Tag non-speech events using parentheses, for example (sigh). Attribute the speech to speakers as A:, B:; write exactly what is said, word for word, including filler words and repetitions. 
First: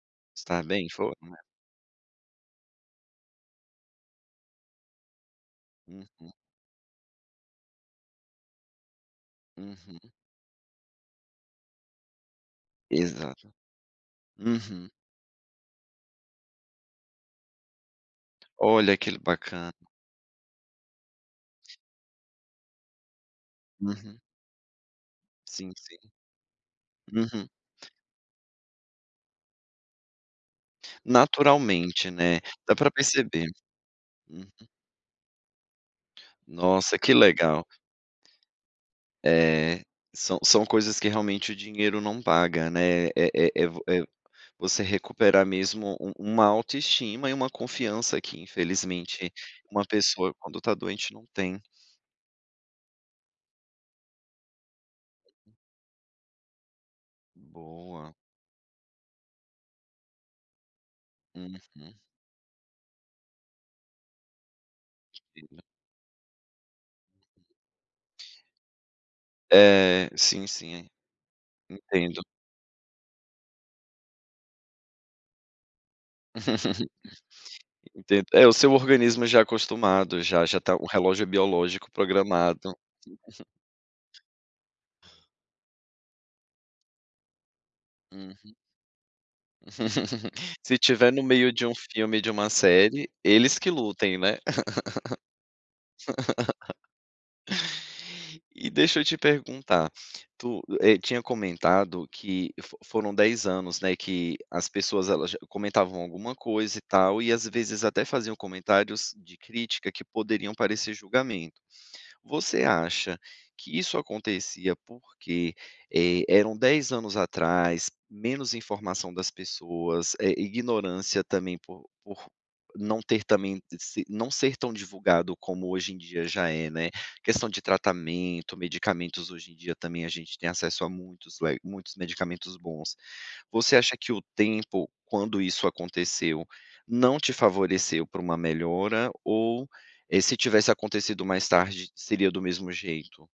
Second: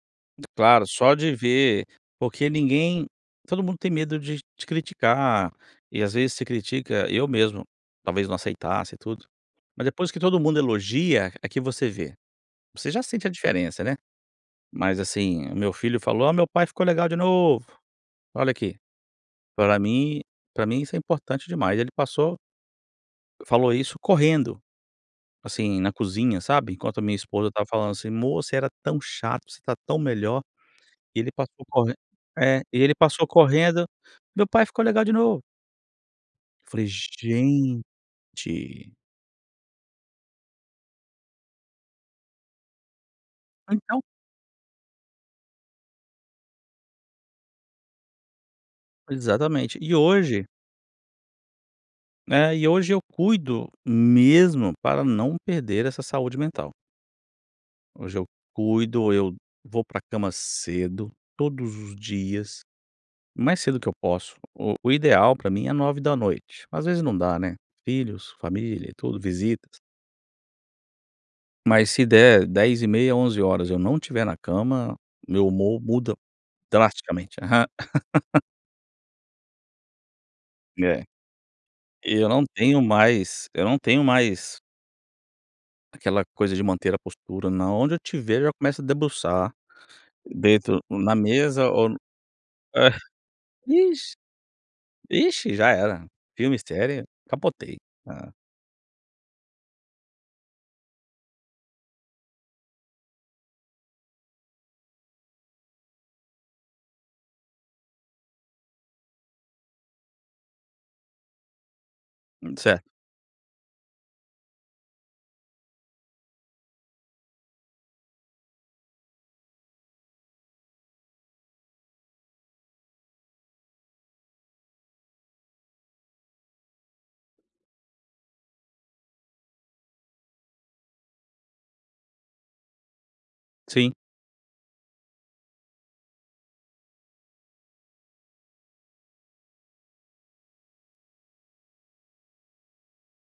A: Estar bem?
B: Claro,
A: Falou,
B: só
A: não
B: de
A: é.
B: ver porque ninguém todo mundo tem medo de te criticar? E às
A: Uhum.
B: vezes você critica eu mesmo talvez não aceitasse e tudo. Mas depois
A: Uhum.
B: que todo mundo elogia, é que você vê. Você já sente a
A: Exato.
B: diferença, né,
A: Uhum.
B: mas, assim, o meu filho falou: "Ah, meu pai ficou legal de novo!" Olha aqui.
A: Olha, que le bacana.
B: Pra mim pra mim isso é importante demais, ele passou falou isso
A: Uhum.
B: correndo,
A: Sim,
B: assim, na
A: sim.
B: cozinha, sabe, enquanto a minha
A: Uhum.
B: esposa estava falando assim: "Mô, você era tão chato, você tá tão melhor", e ele passou corren
A: Naturalmente, né,
B: é,
A: dá
B: e
A: pra
B: ele passou
A: perceber.
B: correndo,
A: Uhum.
B: "meu pai ficou legal de novo". Eu falei:
A: Nossa, que legal!
B: "Gente".
A: É, são são coisas que realmente o dinheiro não paga, né. É é é vo
B: Então
A: é você recuperar mesmo, um uma autoestima e uma confiança que, infelizmente,
B: Exatamente,
A: uma
B: e
A: pessoa
B: hoje
A: quando tá doente não tem.
B: Né. E hoje eu cuido mesmo para não perder essa saúde mental.
A: Boa.
B: Hoje eu cuido, eu vou pra cama cedo, todos
A: Uhum.
B: os dias, o mais cedo que eu posso. O o ideal pra
A: (unintelligible)
B: mim é nove da noite, às vezes não dá, né, filhos, família e tudo, visitas.
A: Eh, sim, sim.
B: Mas se
A: Entendo.
B: der dez e meia, onze horas eu não estiver na cama, meu humor muda
A: (chuckles)
B: drasticamente.
A: Entendo,
B: (chuckles)
A: é o seu organismo já acostumado, já já tá o
B: É.
A: relógio biológico
B: Eu não
A: programado.
B: tenho mais eu não tenho
A: (chuckles)
B: mais aquela coisa de manter a postura na onde eu tiver, eu já
A: Uhum.
B: começo a debruçar,
A: (laughs) Se
B: dentro
A: estiver
B: na
A: no meio de
B: mesa
A: um
B: ou no
A: filme, de uma série,
B: (chuckles)
A: eles que
B: Ixe
A: lutem, né?
B: ixe já era, filme e série, capotei. Hã.
A: (chuckles) E deixa eu te perguntar. Tu, eh, tinha comentado que fo foram dez, anos, né, que as pessoas elas já comentavam alguma coisa, e tal, e às vezes até faziam comentários de crítica, que poderiam parecer julgamento.
B: Hum,
A: Você
B: cer
A: acha que isso acontecia porque, eh, eram dez anos atrás? Menos informação das pessoas? Eh, ignorância também, por por não ter também, se não ser tão divulgado como hoje em dia já é, né, questão de tratamento, medicamentos hoje em dia também a gente tem acesso a muitos, le muitos medicamentos bons. Você
B: Sim.
A: acha que o tempo quando isso aconteceu não te favoreceu pra uma melhora? Ou, eh, se tivesse acontecido mais tarde seria do mesmo jeito?